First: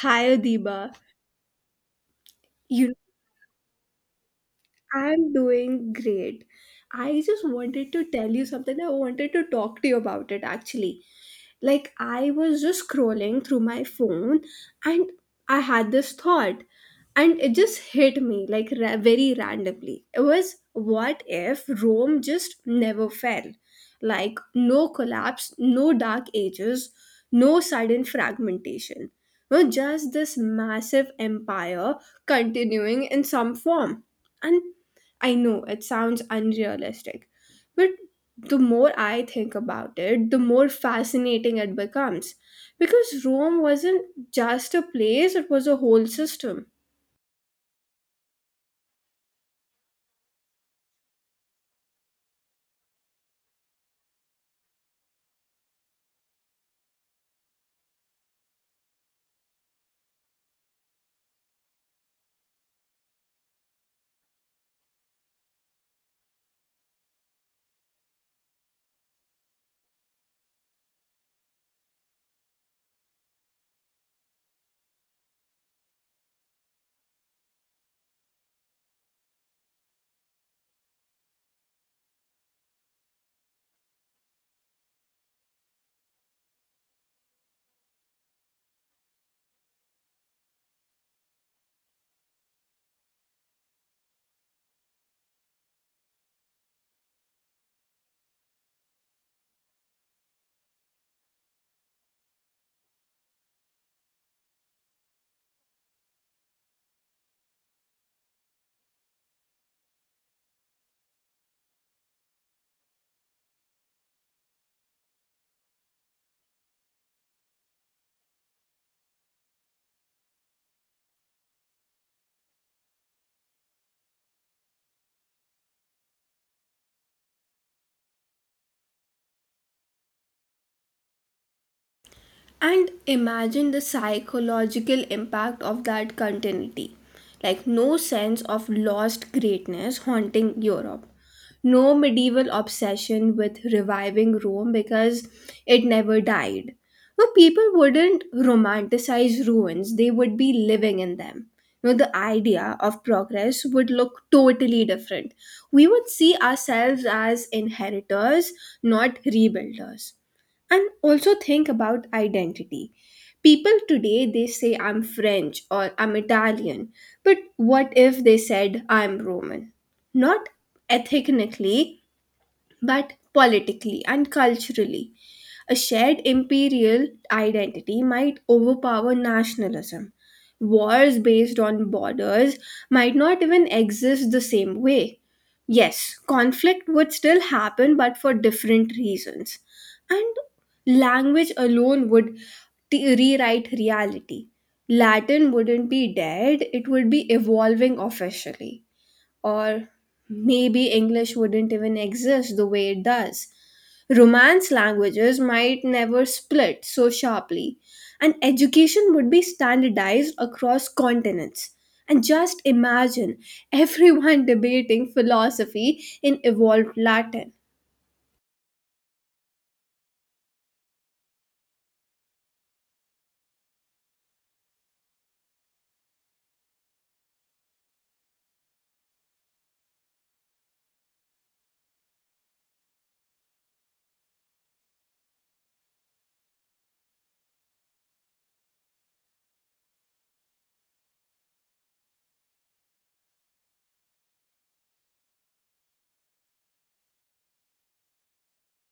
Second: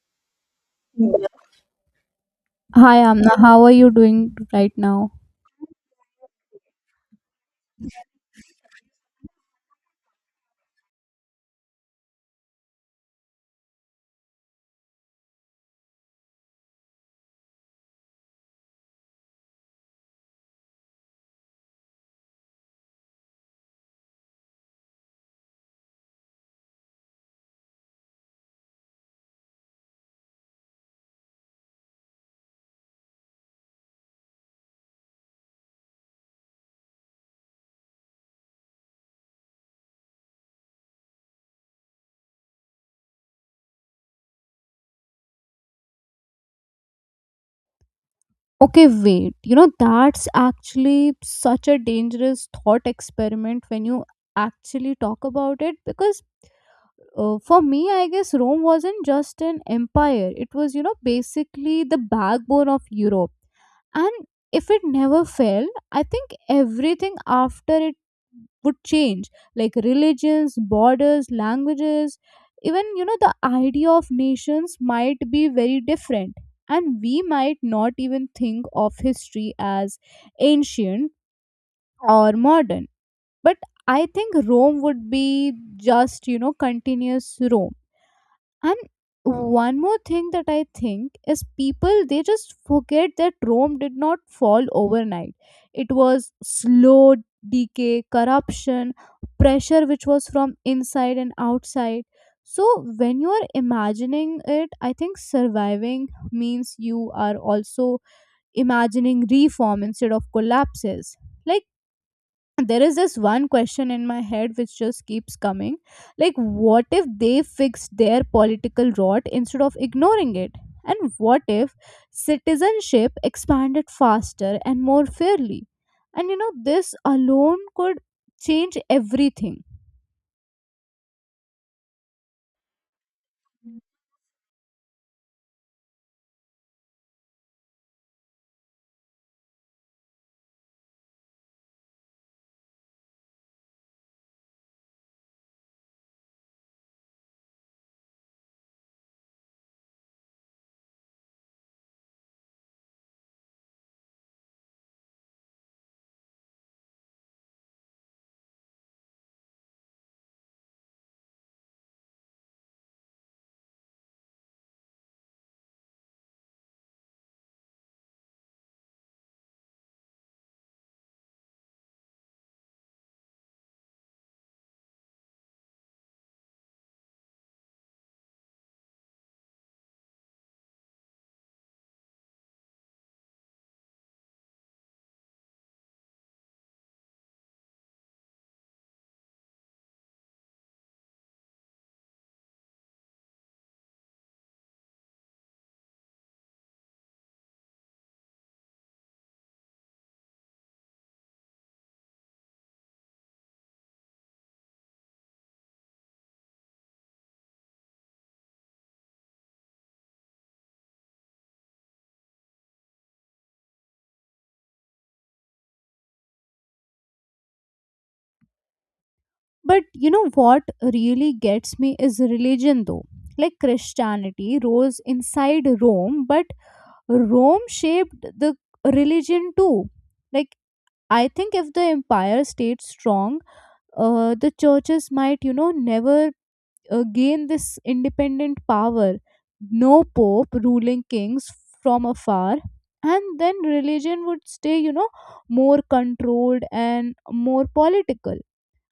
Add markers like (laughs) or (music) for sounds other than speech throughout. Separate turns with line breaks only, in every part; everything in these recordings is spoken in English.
Hi, Adiba. You
Hi, Amna. How are you doing right now?
I'm doing great. I just wanted to tell you something. I wanted to talk to you about it actually. Like, I was just scrolling through my phone and I had this thought, and it just hit me very randomly. It was, what if Rome just never fell? Like, no collapse, no dark ages, no sudden fragmentation. No, just this massive empire continuing in some form. And I know it sounds unrealistic, but the more I think about it, the more fascinating it becomes. Because Rome wasn't just a place, it was a whole system.
Okay, wait. You know, that's actually such a dangerous thought experiment when you actually talk about it because for me, I guess Rome wasn't just an empire. It was, basically the backbone of Europe. And if it never fell, I think everything after it would change, like religions, borders, languages, even, the idea of nations might be very different. And we might not even think of history as ancient or modern. But I think Rome would be just, continuous Rome. And one more thing that I think is, people they just forget that Rome did not fall overnight. It was slow decay, corruption, pressure which was from inside and outside. So when you are imagining it, I think surviving means you are also imagining reform instead of collapses. Like, there is this one question in my head which just keeps coming, like what if they fix their political rot instead of ignoring it, and what if citizenship expanded faster and more fairly? And this alone could change everything.
And imagine the psychological impact of that continuity. Like, no sense of lost greatness haunting Europe. No medieval obsession with reviving Rome because it never died. No, people wouldn't romanticize ruins, they would be living in them. No, the idea of progress would look totally different. We would see ourselves as inheritors, not rebuilders, and also think about identity. People today, they say I'm French or I'm Italian, but what if they said I'm Roman? Not ethnically, but politically and culturally. A shared imperial identity might overpower nationalism. Wars based on borders might not even exist the same way. Yes, conflict would still happen, but for different reasons. And language alone would rewrite reality. Latin wouldn't be dead, it would be evolving officially, or maybe English wouldn't even exist the way it does. Romance languages might never split so sharply, and education would be standardized across continents. And just imagine everyone (laughs) debating philosophy in evolved Latin.
But what really gets me is religion though. Like, Christianity rose inside Rome, but Rome shaped the religion too. Like, I think if the empire stayed strong, the churches might, never gain this independent power. No pope ruling kings from afar. And then religion would stay, more controlled and more political.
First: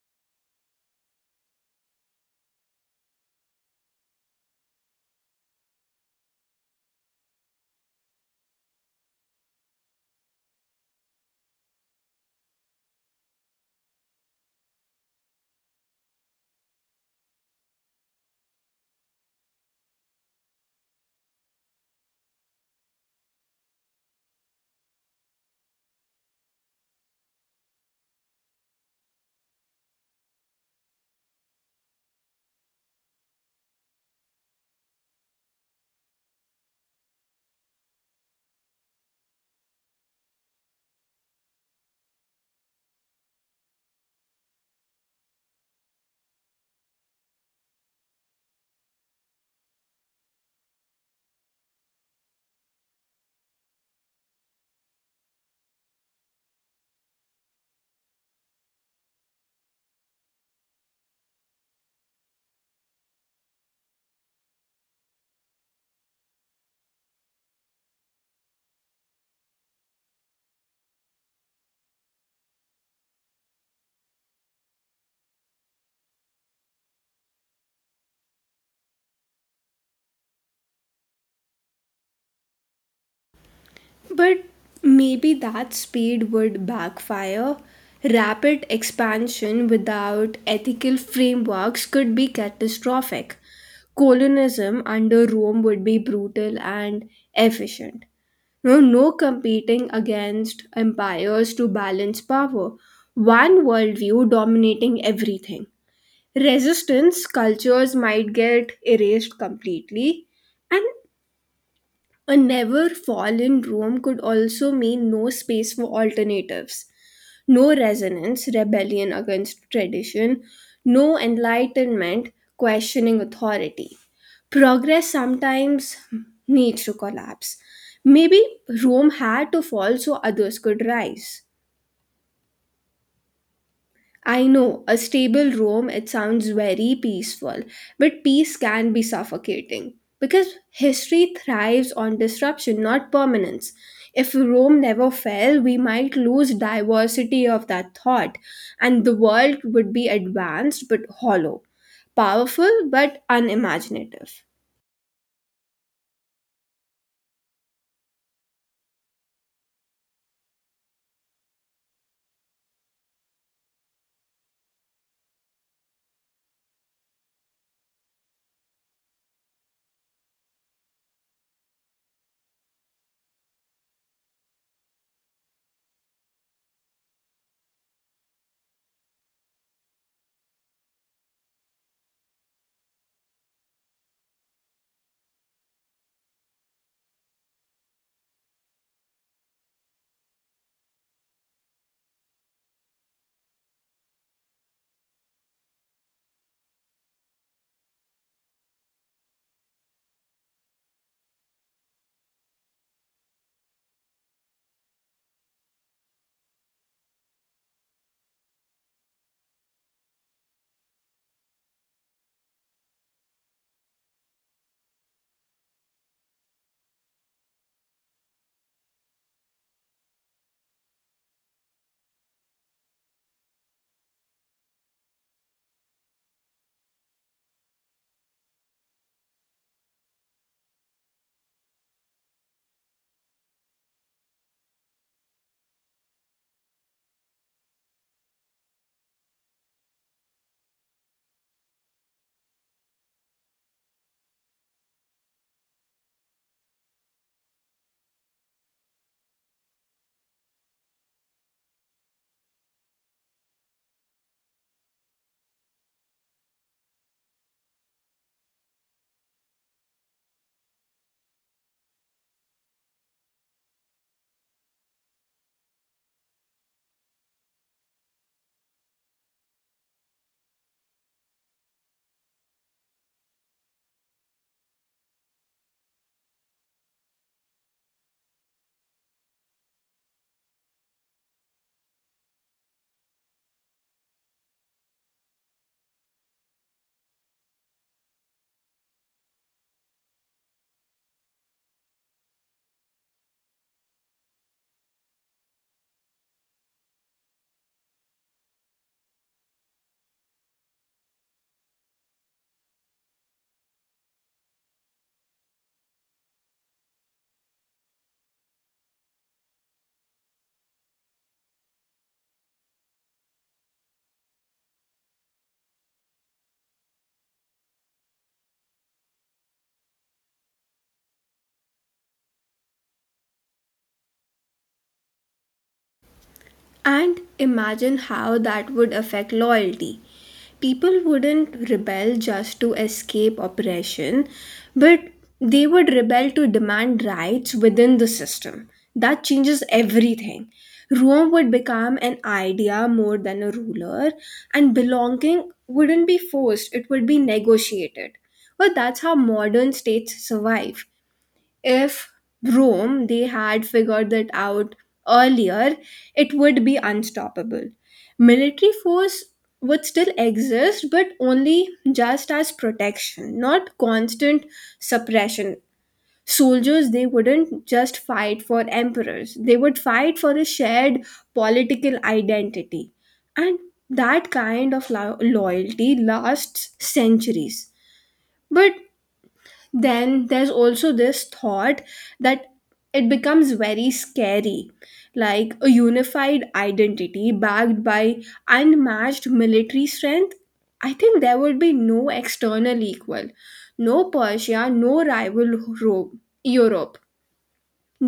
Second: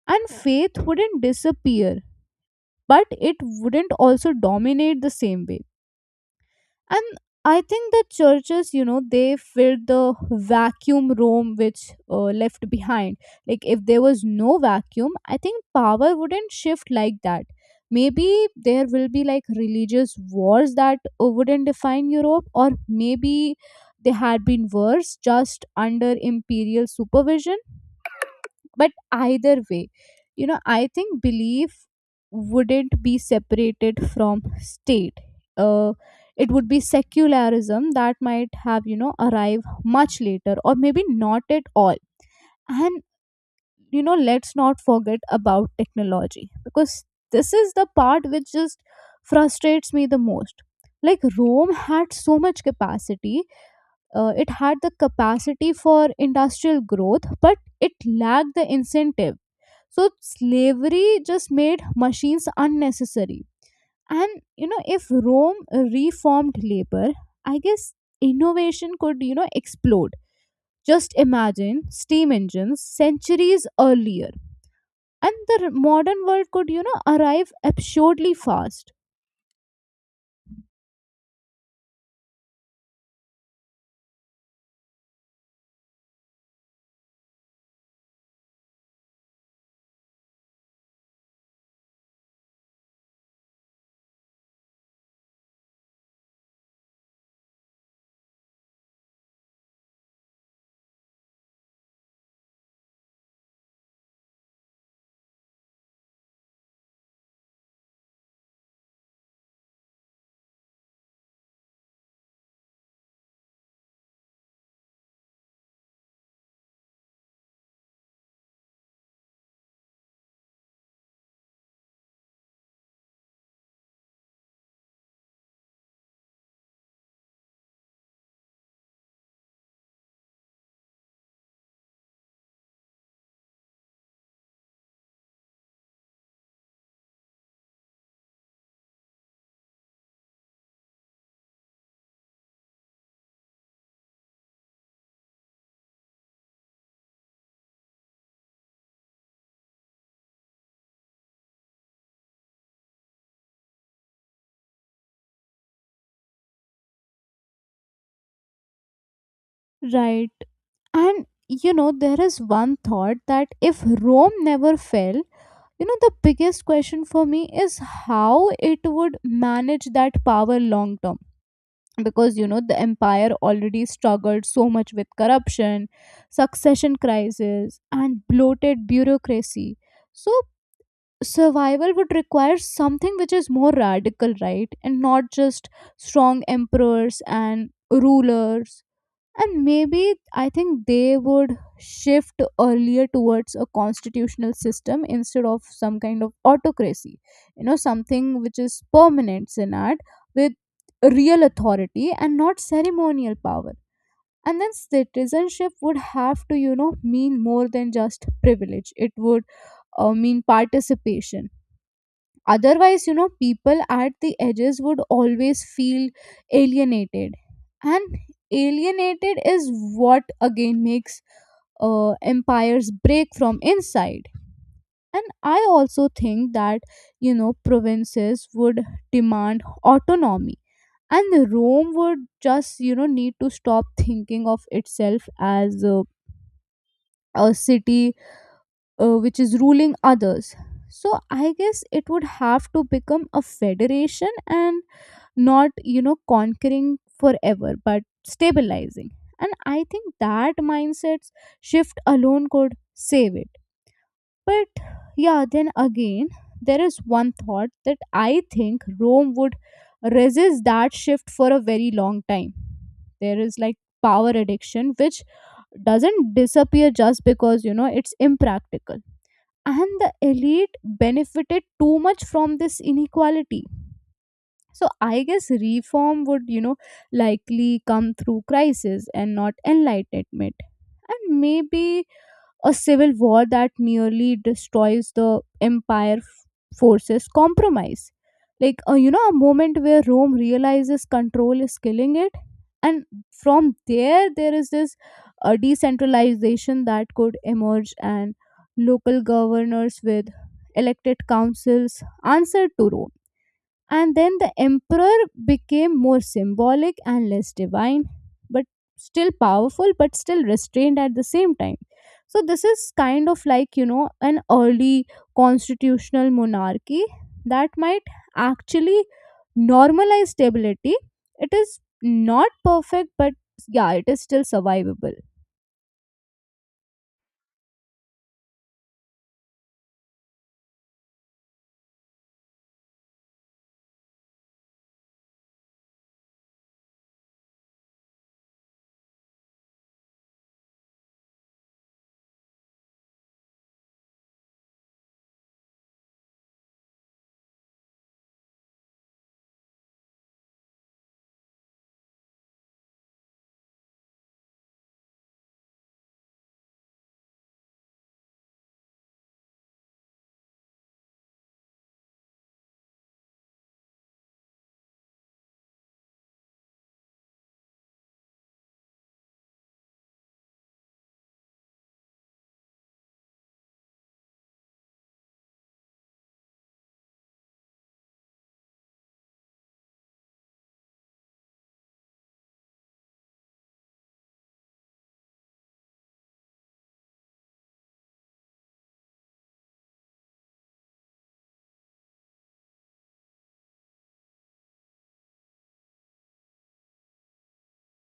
And faith wouldn't disappear, but it wouldn't also dominate the same way. And I think that churches, they filled the vacuum Rome which left behind. Like, if there was no vacuum, I think power wouldn't shift like that. Maybe there will be like religious wars that wouldn't define Europe, or maybe they had been worse just under imperial supervision. But either way, I think belief wouldn't be separated from state. uh, it would be secularism that might have, arrive much later, or maybe not at all. And let's not forget about technology, because this is the part which just frustrates me the most. Like, Rome had so much capacity. It had the capacity for industrial growth, but it lacked the incentive. So slavery just made machines unnecessary. And if Rome reformed labor, I guess innovation could, explode. Just imagine steam engines centuries earlier. And the modern world could, arrive absurdly fast.
But maybe that speed would backfire. Rapid expansion without ethical frameworks could be catastrophic. Colonism under Rome would be brutal and efficient. No, no competing against empires to balance power. One worldview dominating everything. Resistance cultures might get erased completely, and a never fall in Rome could also mean no space for alternatives, no resonance, rebellion against tradition, no enlightenment, questioning authority. Progress sometimes needs to collapse. Maybe Rome had to fall so others could rise. I know a stable room, it sounds very peaceful, but peace can be suffocating because history thrives on disruption, not permanence. If Rome never fell, we might lose diversity of that thought, and the world would be advanced but hollow, powerful but unimaginative.
Right. And there is one thought that if Rome never fell, the biggest question for me is how it would manage that power long term. Because, the empire already struggled so much with corruption, succession crisis, and bloated bureaucracy. So, survival would require something which is more radical, right? And not just strong emperors and rulers. And maybe I think they would shift earlier towards a constitutional system instead of some kind of autocracy. Something which is permanent senate with real authority and not ceremonial power. And then citizenship would have to mean more than just privilege. It would mean participation. Otherwise, people at the edges would always feel alienated. And alienated is what again makes empires break from inside. And I also think that provinces would demand autonomy. And Rome would just need to stop thinking of itself as a city which is ruling others. So I guess it would have to become a federation, and not conquering forever but stabilizing. And I think that mindset shift alone could save it. But yeah, then again, there is one thought that I think Rome would resist that shift for a very long time. There is like power addiction which doesn't disappear just because it's impractical. And the elite benefited too much from this inequality. So I guess reform would, likely come through crisis and not enlightenment. And maybe a civil war that merely destroys the empire forces compromise. Like, a moment where Rome realizes control is killing it. And from there, there is this decentralization that could emerge, and local governors with elected councils answer to Rome. And then the emperor became more symbolic and less divine, but still powerful, but still restrained at the same time. So this is kind of like, an early constitutional monarchy that might actually normalize stability. It is not perfect, but yeah, it is still survivable.
And imagine how that would affect loyalty. People wouldn't rebel just to escape oppression, but they would rebel to demand rights within the system. That changes everything. Rome would become an idea more than a ruler, and belonging wouldn't be forced, it would be negotiated. Well, that's how modern states survive. If Rome they had figured that out earlier, it would be unstoppable. Military force would still exist, but only just as protection, not constant suppression. Soldiers they wouldn't just fight for emperors, they would fight for a shared political identity. And that kind of loyalty lasts centuries. But then there's also this thought that it becomes very scary, like a unified identity backed by unmatched military strength. I think there would be no external equal, no Persia, no rival Rome, Europe,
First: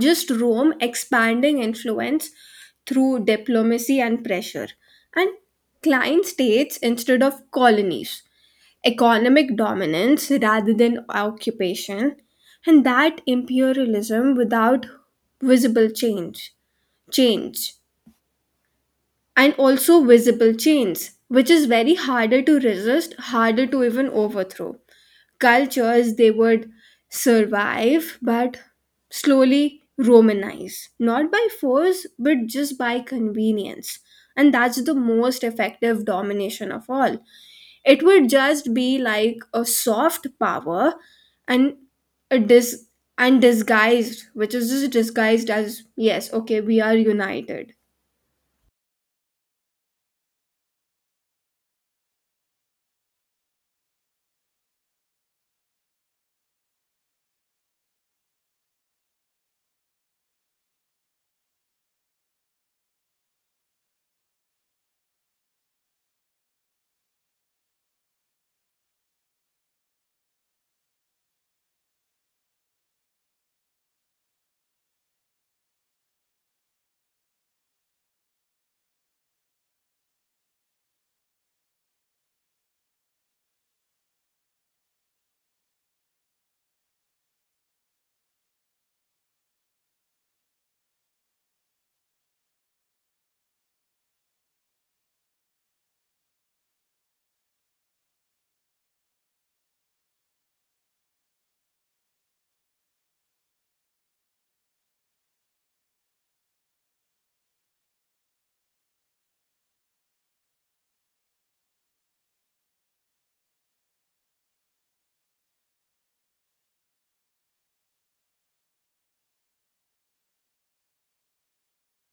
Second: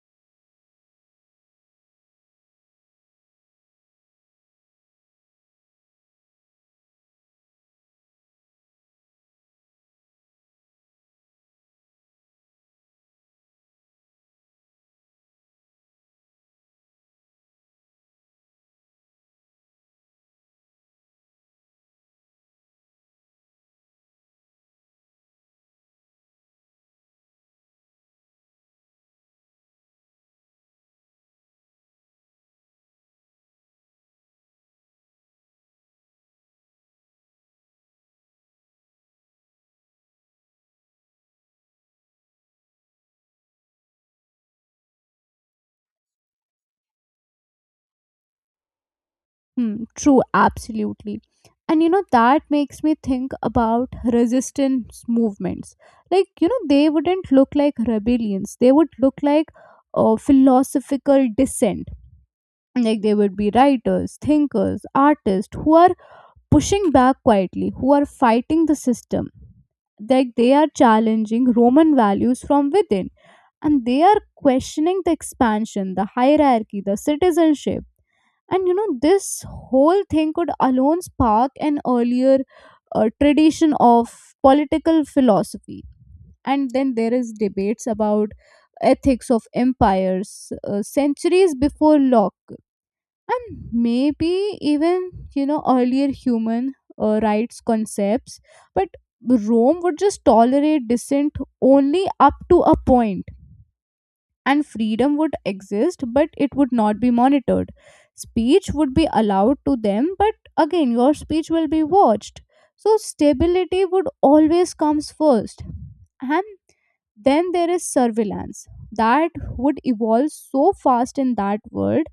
just Rome expanding influence through diplomacy and pressure, and client states instead of colonies, economic dominance rather than occupation, and that imperialism without visible change, change, and also visible change, which is very harder to resist, harder to even overthrow. Cultures they would survive, but slowly Romanize, not by force, but just by convenience. And that's the most effective domination of all. It would just be like a soft power, and a dis and disguised, which is just disguised as, yes, okay, we are united,
Hmm, true, absolutely. And that makes me think about resistance movements. Like, they wouldn't look like rebellions, they would look like philosophical dissent. Like, they would be writers, thinkers, artists who are pushing back quietly, who are fighting the system. Like, they are challenging Roman values from within, and they are questioning the expansion, the hierarchy, the citizenship. And this whole thing could alone spark an earlier tradition of political philosophy. And then there is debates about ethics of empires, centuries before Locke. And maybe even earlier human rights concepts. But Rome would just tolerate dissent only up to a point. And freedom would exist, but it would not be monitored. Speech would be allowed to them, but again your speech will be watched. So stability would always comes first. And then there is surveillance that would evolve so fast in that world.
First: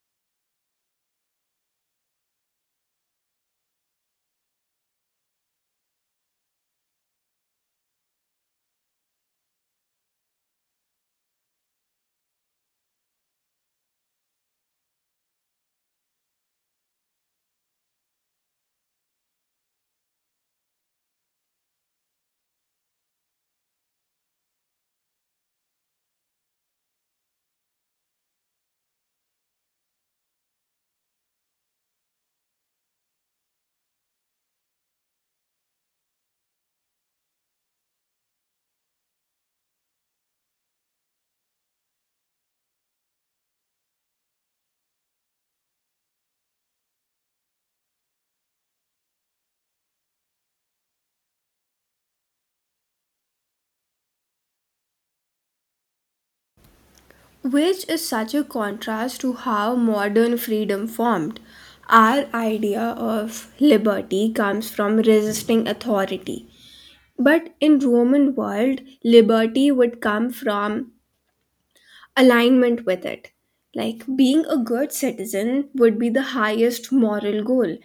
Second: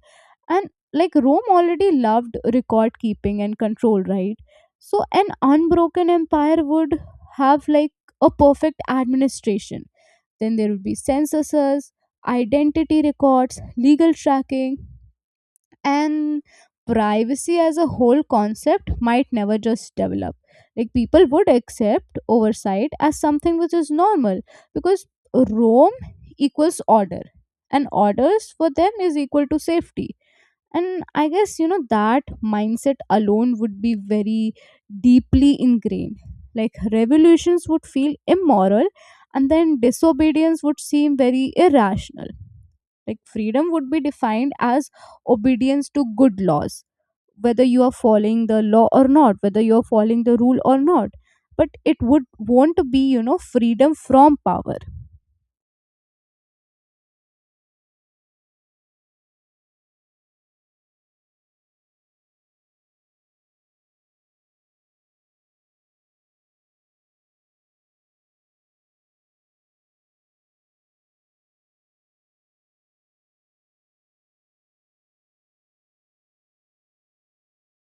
And like, Rome already loved record keeping and control, right? So an unbroken empire would have like a perfect administration. Then there will be censuses, identity records, legal tracking, and privacy as a whole concept might never just develop. Like, people would accept oversight as something which is normal, because Rome equals order, and orders for them is equal to safety. And I guess that mindset alone would be very deeply ingrained. Like revolutions would feel immoral, and then disobedience would seem very irrational. Like, freedom would be defined as obedience to good laws, whether you are following the law or not, whether you are following the rule or not. But it would want to be, freedom from power.
which is such a contrast to how modern freedom formed. Our idea of liberty comes from resisting authority, but in Roman world, liberty would come from alignment with it. Like being a good citizen would be the highest moral goal.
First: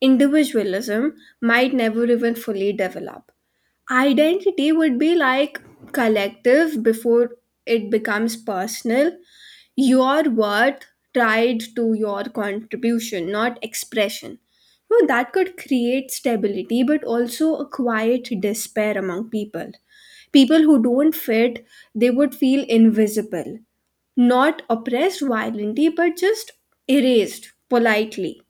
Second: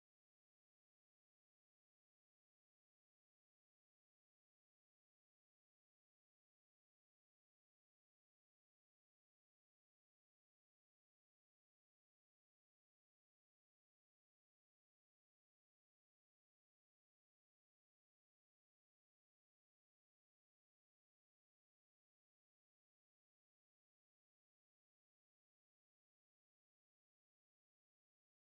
Individualism might never even fully develop. Identity would be like collective before it becomes personal. Your worth tied to your contribution, not expression. No, that could create stability, but also a quiet despair among people. People who don't fit, they would feel invisible, not oppressed violently, but just erased politely,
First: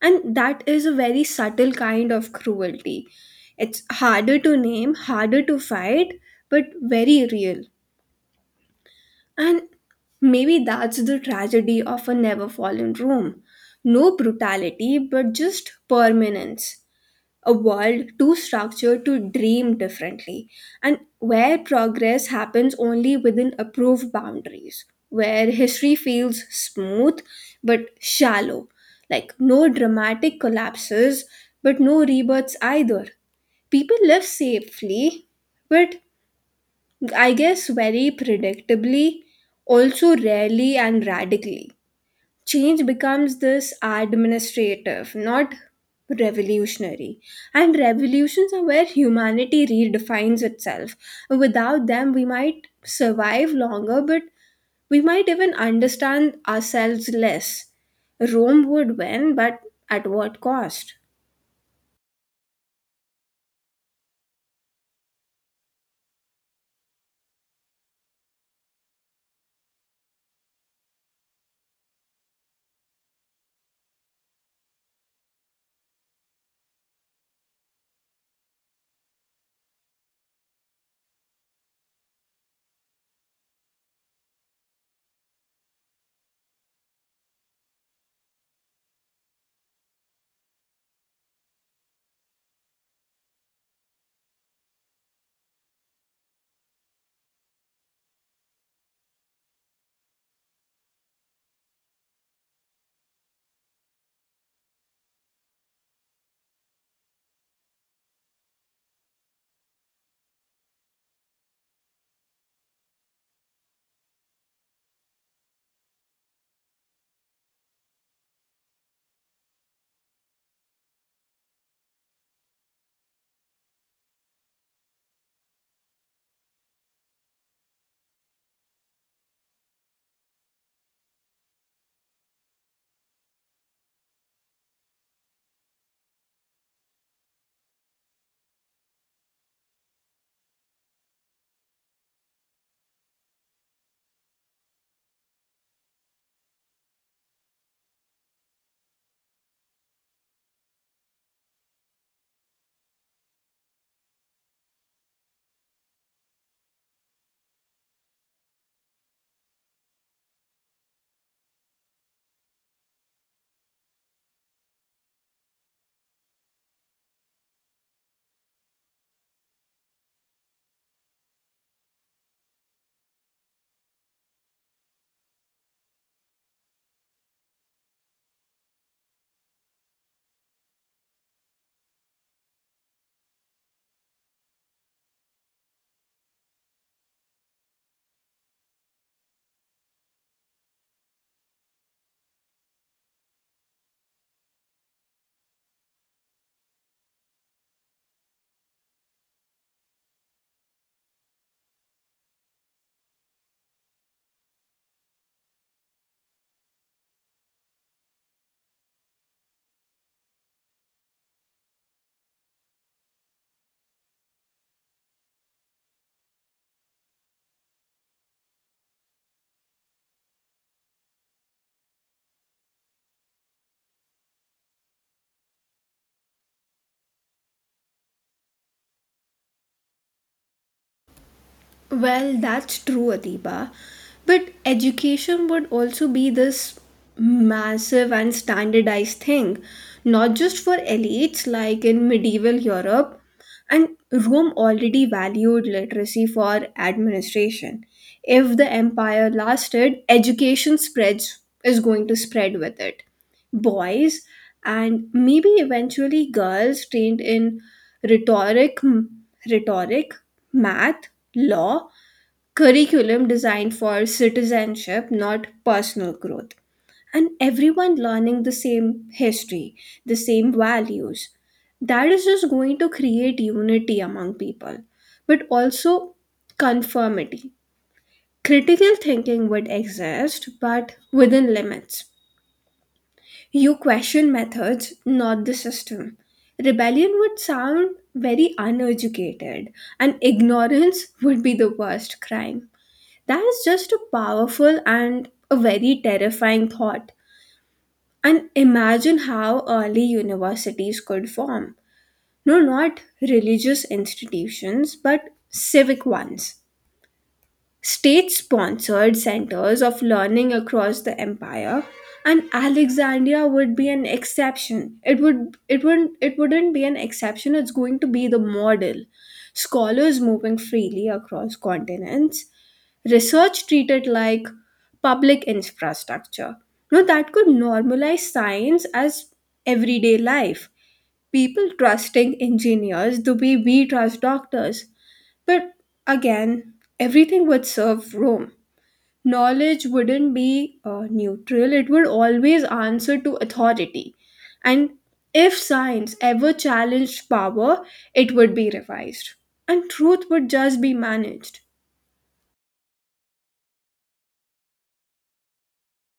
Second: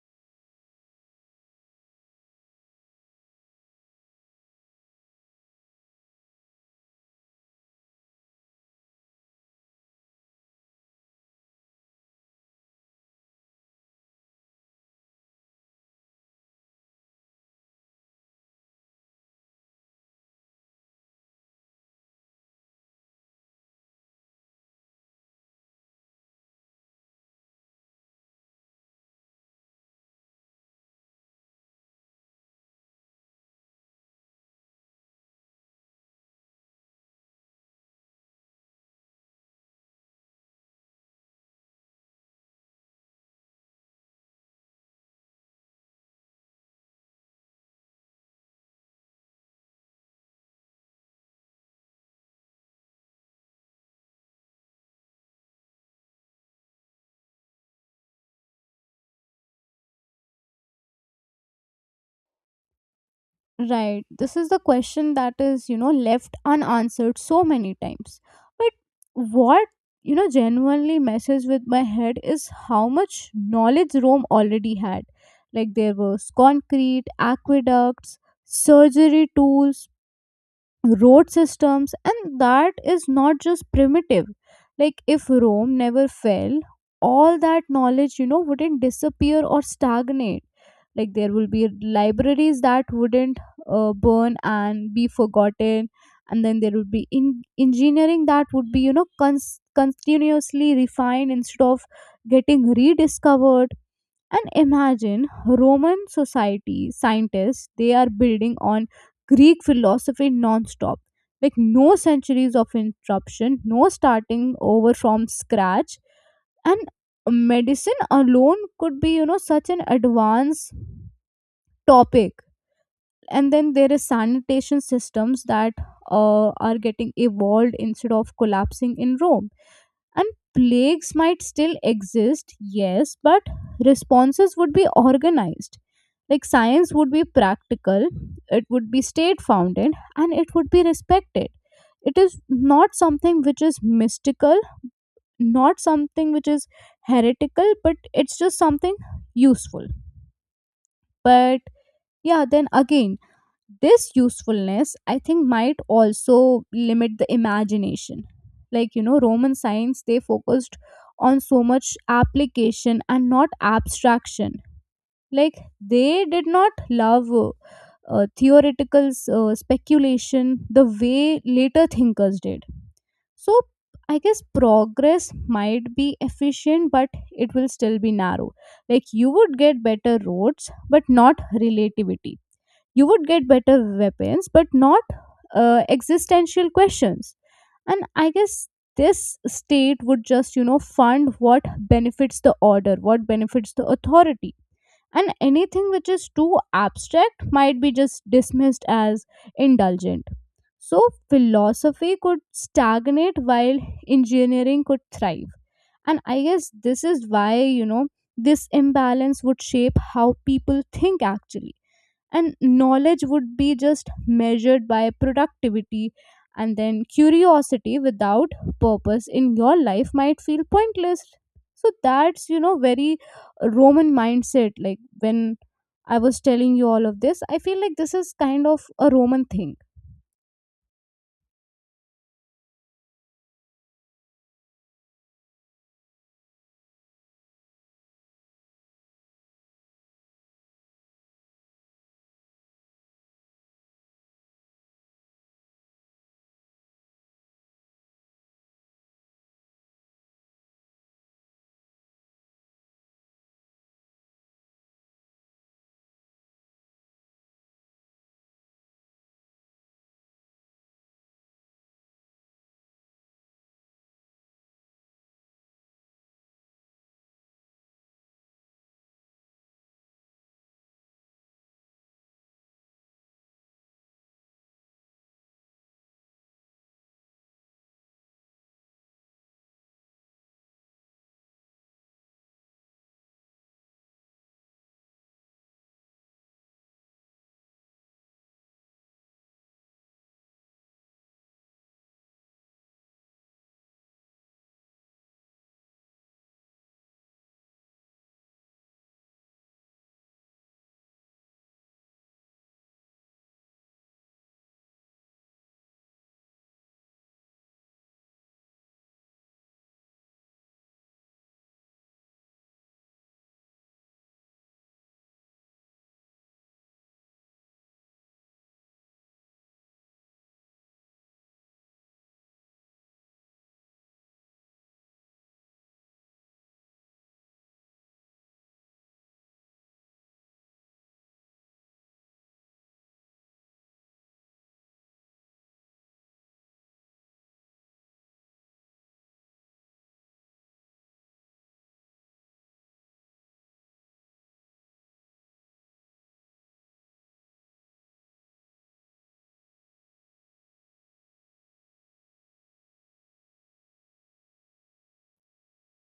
and that is a very subtle kind of cruelty. It's harder to name, harder to fight, but very real. And maybe that's the tragedy of a never fallen Rome: no brutality but just permanence, a world too structured to dream differently, and where progress happens only within approved boundaries, where history feels smooth but shallow, like no dramatic collapses but no rebirths either. People live safely, but I guess very predictably, also rarely and radically change becomes this administrative, not revolutionary. And revolutions are where humanity redefines itself. Without them, we might survive longer, but we might even understand ourselves less. Rome would win, but at what cost?
Right. This is the question that is, left unanswered so many times. But what genuinely messes with my head is how much knowledge Rome already had. Like, there was concrete, aqueducts, surgery tools, road systems, and that is not just primitive. Like, if Rome never fell, all that knowledge wouldn't disappear or stagnate. Like, there will be libraries that wouldn't burn and be forgotten. And then there would be engineering that would be continuously refined instead of getting rediscovered. And imagine Roman society scientists, they are building on Greek philosophy non-stop. Like, no centuries of interruption, no starting over from scratch. And medicine alone could be, such an advanced topic. And then there is sanitation systems that are getting evolved instead of collapsing in Rome. And plagues might still exist, yes, but responses would be organized. Like, science would be practical, it would be state founded and it would be respected. It is not something which is mystical, not something which is heretical, but it's just something useful. But yeah, then again, this usefulness I think might also limit the imagination. Like, Roman science, they focused on so much application and not abstraction. Like, they did not love theoretical speculation the way later thinkers did. So I guess progress might be efficient, but it will still be narrow. Like, you would get better roads but not relativity. You would get better weapons but not existential questions. And I guess this state would just fund what benefits the order, what benefits the authority. And anything which is too abstract might be just dismissed as indulgent. So, philosophy could stagnate while engineering could thrive. And I guess this is why, this imbalance would shape how people think actually. And knowledge would be just measured by productivity. And then curiosity without purpose in your life might feel pointless. So that's very Roman mindset. Like, when I was telling you all of this, I feel like this is kind of a Roman thing.
Well, that's true, Adiba. But education would also be this massive and standardized thing, not just for elites like in medieval Europe. And Rome already valued literacy for administration. If the empire lasted, education spreads is going to spread with it. Boys and maybe eventually girls trained in rhetoric, rhetoric, math, law, curriculum designed for citizenship, not personal growth. And everyone learning the same history, the same values. That is just going to create unity among people, but also conformity. Critical thinking would exist, but within limits. You question methods, not the system. Rebellion would sound very uneducated, and ignorance would be the worst crime. That is just a powerful and a very terrifying thought. And imagine how early universities could form. No, not religious institutions, but civic ones. State sponsored centers of learning across the empire. And Alexandria would be an exception. It wouldn't be an exception, it's going to be the model. Scholars moving freely across continents, research treated like public infrastructure. Now, that could normalize science as everyday life. People trusting engineers the way we trust doctors. But again, everything would serve Rome. Knowledge wouldn't be neutral, it would always answer to authority. And if science ever challenged power, it would be revised. And truth would just be managed.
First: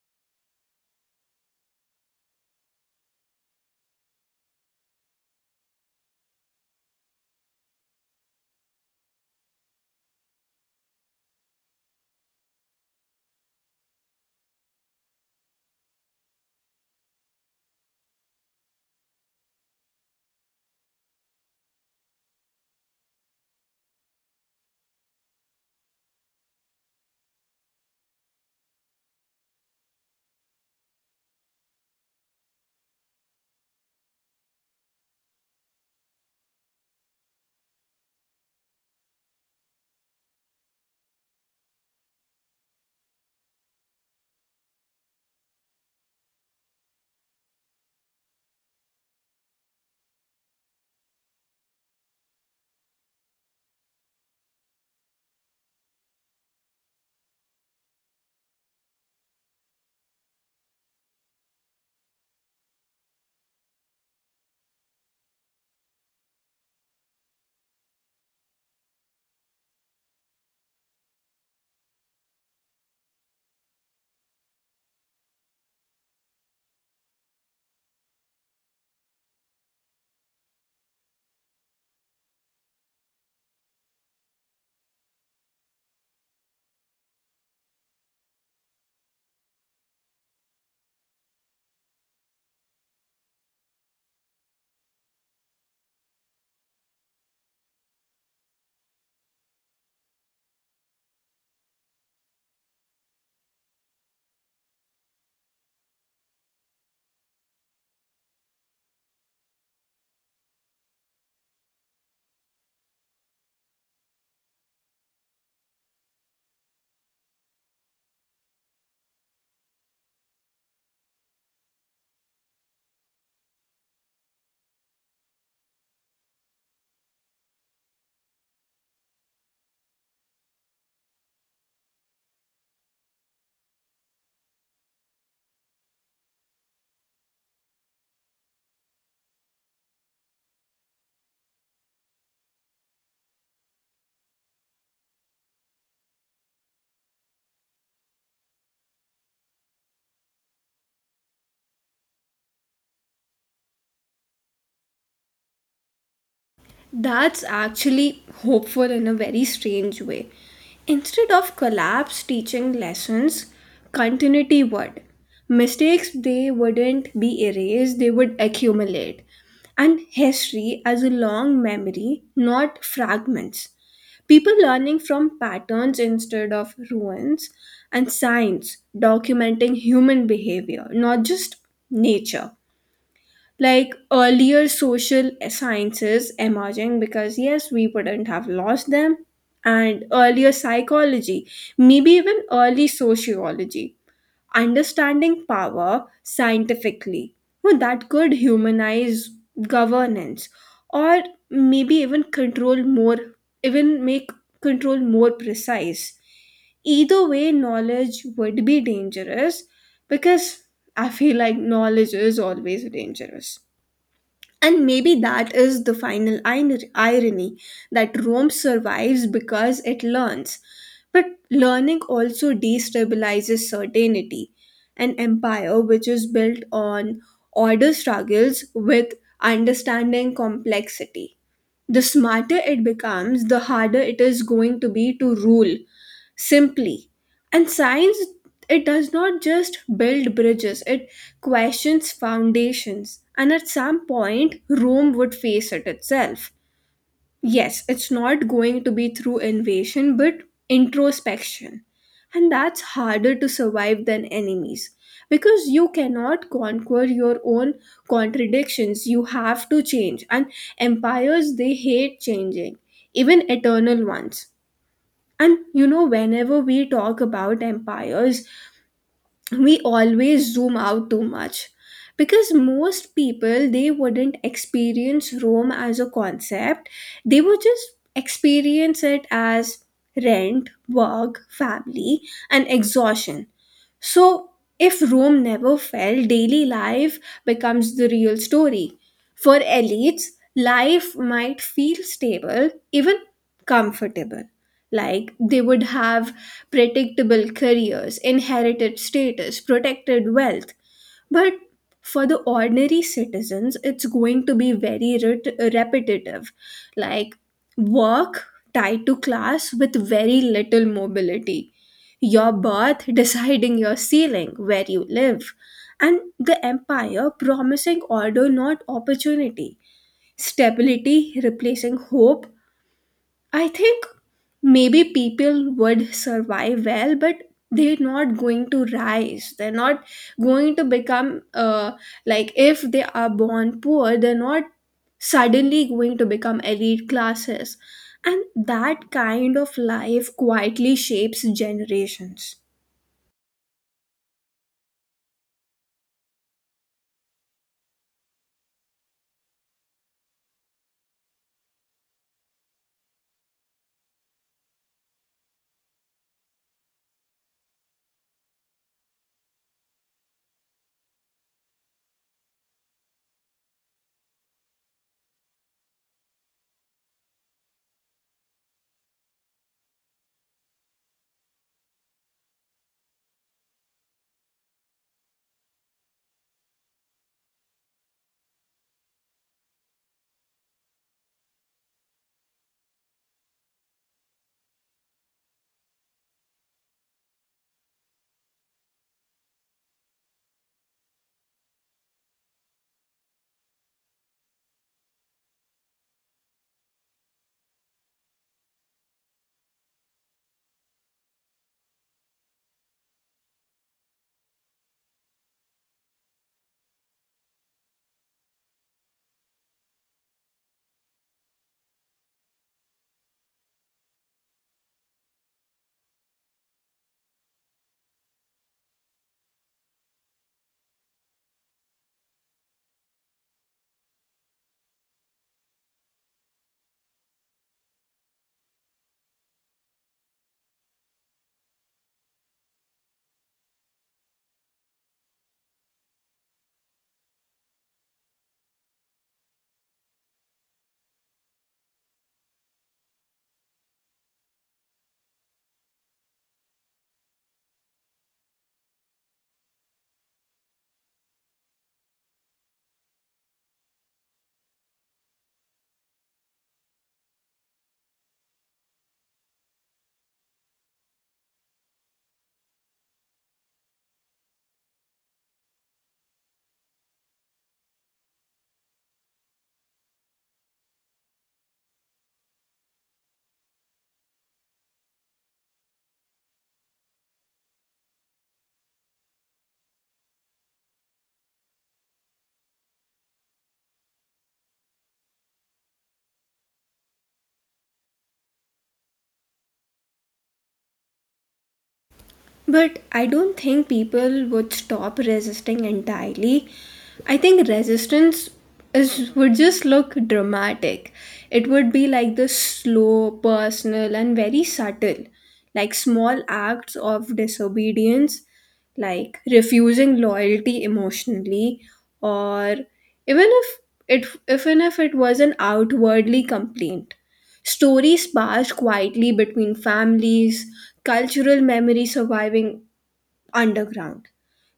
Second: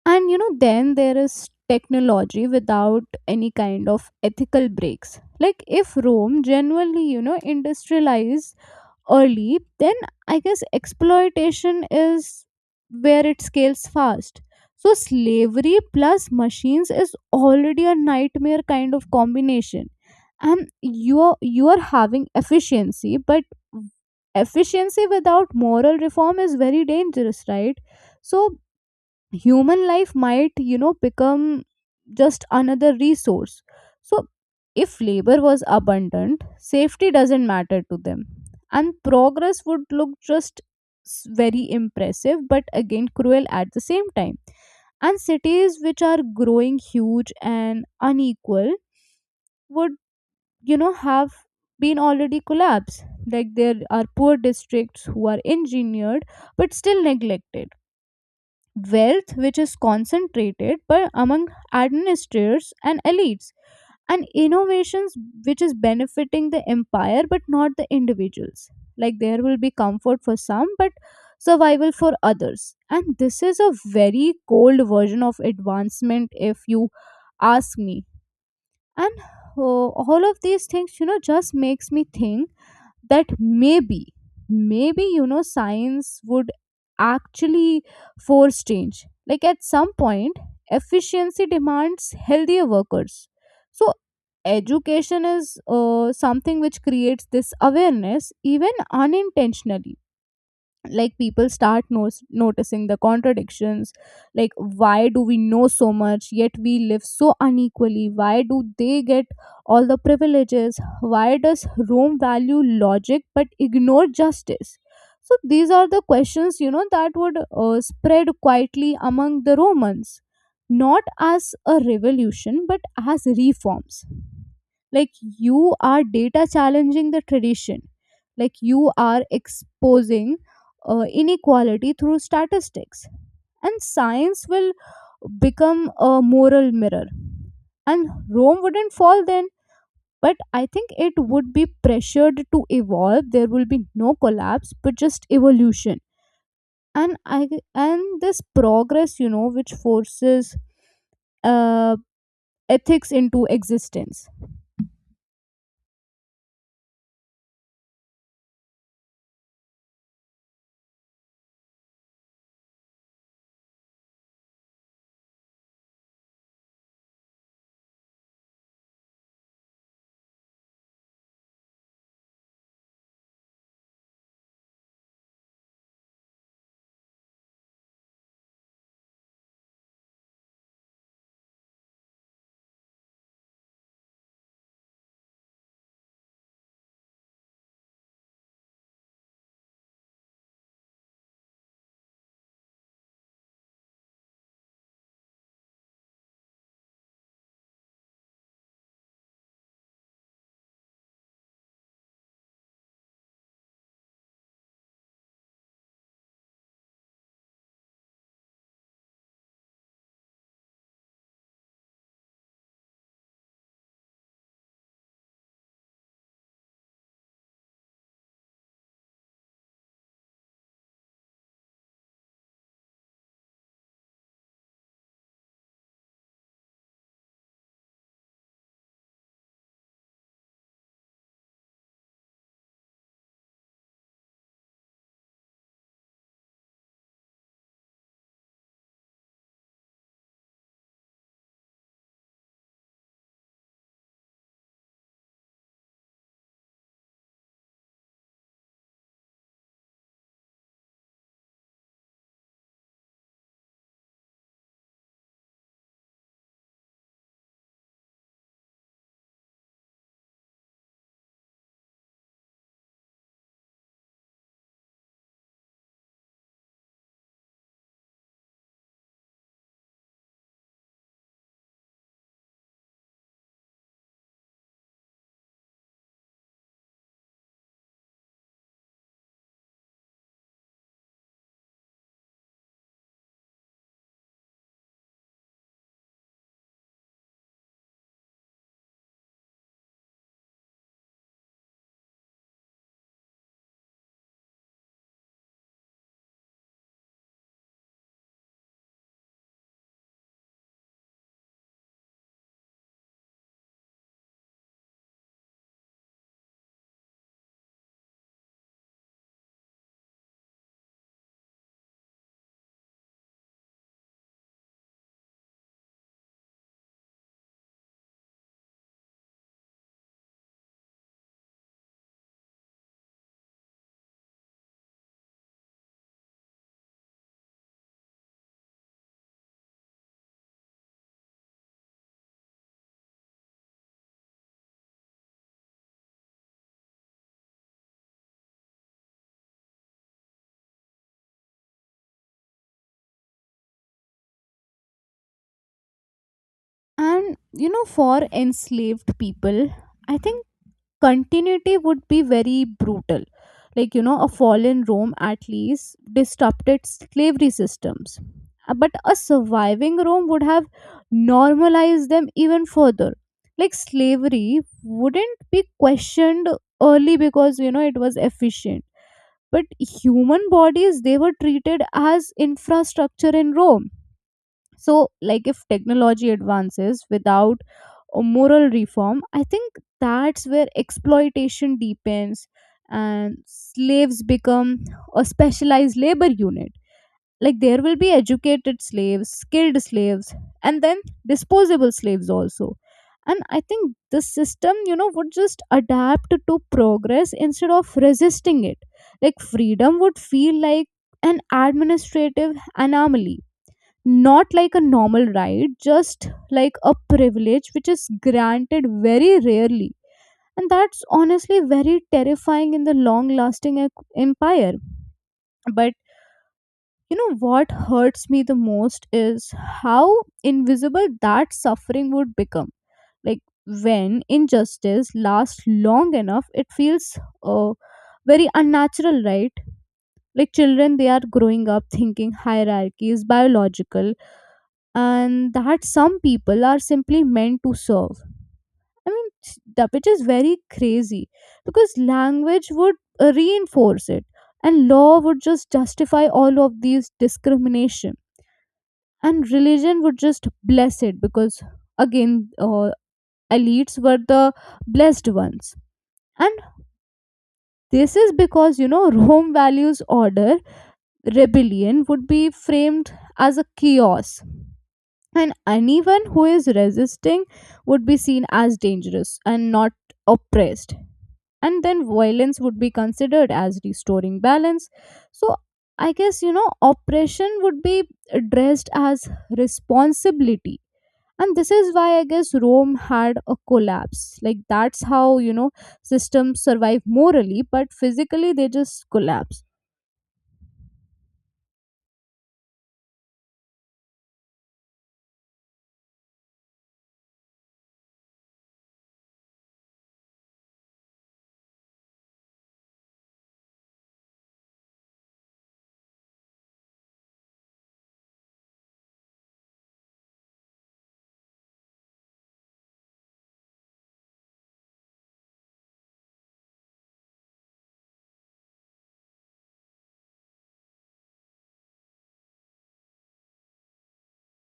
And then there is technology without any kind of ethical breaks. Like, if Rome genuinely industrialized early, then I guess exploitation is where it scales fast. So, slavery plus machines is already a nightmare kind of combination. And you're having efficiency, but efficiency without moral reform is very dangerous, right? So, human life might, become just another resource. So if labor was abundant, safety doesn't matter to them, and progress would look just very impressive, but again cruel at the same time. And cities which are growing huge and unequal would, have been already collapsed. Like there are poor districts who are engineered but still neglected, wealth which is concentrated but among administrators and elites, and innovations which is benefiting the empire but not the individuals. Like there will be comfort for some but survival for others, and this is a very cold version of advancement if you ask me. And all of these things, just makes me think that maybe, maybe science would actually force change. Like at some point efficiency demands healthier workers, so education is, something which creates this awareness even unintentionally. Like people start noticing the contradictions, like why do we know so much yet we live so unequally, why do they get all the privileges, why does Rome value logic but ignore justice? So these are the questions, you know, that would spread quietly among the Romans, not as a revolution but as reforms. Like you are data challenging the tradition, like you are exposing inequality through statistics. And science will become a moral mirror. And Rome wouldn't fall then, but I think it would be pressured to evolve. There will be no collapse, but just evolution. And I and this progress, you know, which forces uh, ethics into existence.
That's actually hopeful in a very strange way. Instead of collapse teaching lessons, continuity would. Mistakes, they wouldn't be erased, they would accumulate. And history as a long memory, not fragments. People learning from patterns instead of ruins, and science documenting human behavior, not just nature, like earlier social sciences emerging, because yes, we wouldn't have lost them, and earlier psychology, maybe even early sociology, understanding power scientifically. Well, that could humanize governance, or maybe even control more, even make control more precise. Either way, knowledge would be dangerous, because I feel like knowledge is always dangerous. And maybe that is the final irony, that Rome survives because it learns. But learning also destabilizes certainty. An empire which is built on order struggles with understanding complexity. The smarter it becomes, the harder it is going to be to rule simply. And science, it does not just build bridges, it questions foundations, and at some point Rome would face it itself. Yes, it's not going to be through invasion, but introspection, and that's harder to survive than enemies, because you cannot conquer your own contradictions. You have to change, and empires they hate changing, even eternal ones. And you know, whenever we talk about empires, we always zoom out too much, because most people they wouldn't experience Rome as a concept, they would just experience it as rent, work, family, and exhaustion. So, if Rome never fell, daily life becomes the real story. For elites, life might feel stable, even comfortable. Like they would have predictable careers, inherited status, protected wealth, but for the ordinary citizens, it's going to be very repetitive, like work tied to class with very little mobility, your birth (laughs) deciding your ceiling, where you live, and the empire promising order, not opportunity, stability replacing hope. I think maybe people would survive well, but they're not going to rise. They're not going to become, like, if they are born poor, they're not suddenly going to become elite classes. And that kind of life quietly shapes generations.
And you know, for enslaved people, I think continuity would be very brutal. Like, you know, a fallen Rome at least disrupted slavery systems. But a surviving Rome would have normalized them even further. Like slavery wouldn't be questioned early because, you know, it was efficient, but human bodies, they were treated as infrastructure in Rome. So, like if technology advances without a moral reform, I think that's where exploitation deepens and slaves become a specialized labor unit. Like there will be educated slaves, skilled slaves, and then disposable slaves also. And I think the system, you know, would just adapt to progress instead of resisting it. Like freedom would feel like an administrative anomaly, not like a normal right, just like a privilege which is granted very rarely. And that's honestly very terrifying in the long lasting empire. But you know what hurts me the most is how invisible that suffering would become. Like when injustice lasts long enough, it feels, uh, very unnatural, right? Like children, they are growing up thinking hierarchy is biological and that some people are simply meant to serve. I mean, s- the which is very crazy because language would reinforce it, and law would just justify all of these discrimination, and religion would just bless it because again, elites were the blessed ones. And this is because, you know, Rome values order, rebellion would be framed as a chaos, and anyone who is resisting would be seen as dangerous and not oppressed, and then violence would be considered as restoring balance. So I guess, you know, oppression would be addressed as responsibility. And this is why I guess Rome had a collapse. Like that's how, you know, systems survive morally but physically they just collapse.
But I don't think people would stop resisting entirely. I think resistance is would just look dramatic. It would be like this slow, personal, and very subtle, like small acts of disobedience, like refusing loyalty emotionally, or even if it even if it was an outwardly complaint. Stories passed quietly between families, cultural memory surviving underground,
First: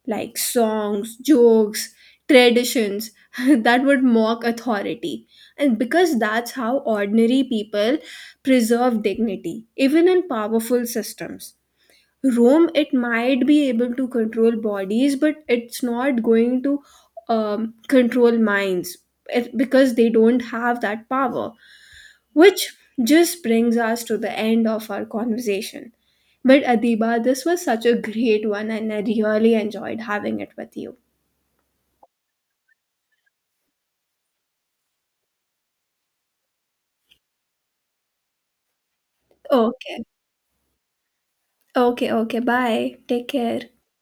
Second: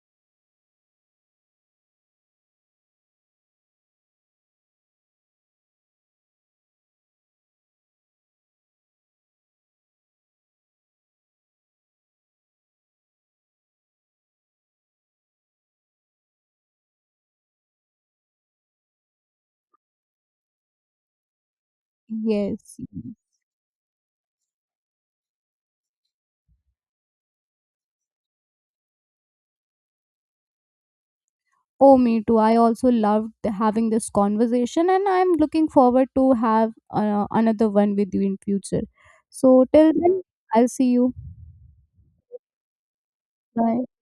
like songs, jokes, traditions (laughs) that would mock authority. And because that's how ordinary people preserve dignity, even in powerful systems. Rome, it might be able to control bodies, but it's not going to control minds, because they don't have that power, which
Yes.
just brings us to the end of our conversation. But Adiba, this was such a great one and I really enjoyed having it with you.
Oh, me too. I also loved having this conversation, and I'm looking forward to have another one with you in future. So till
Okay.
then, I'll see you.
Okay, okay. Bye. Take care.
Bye.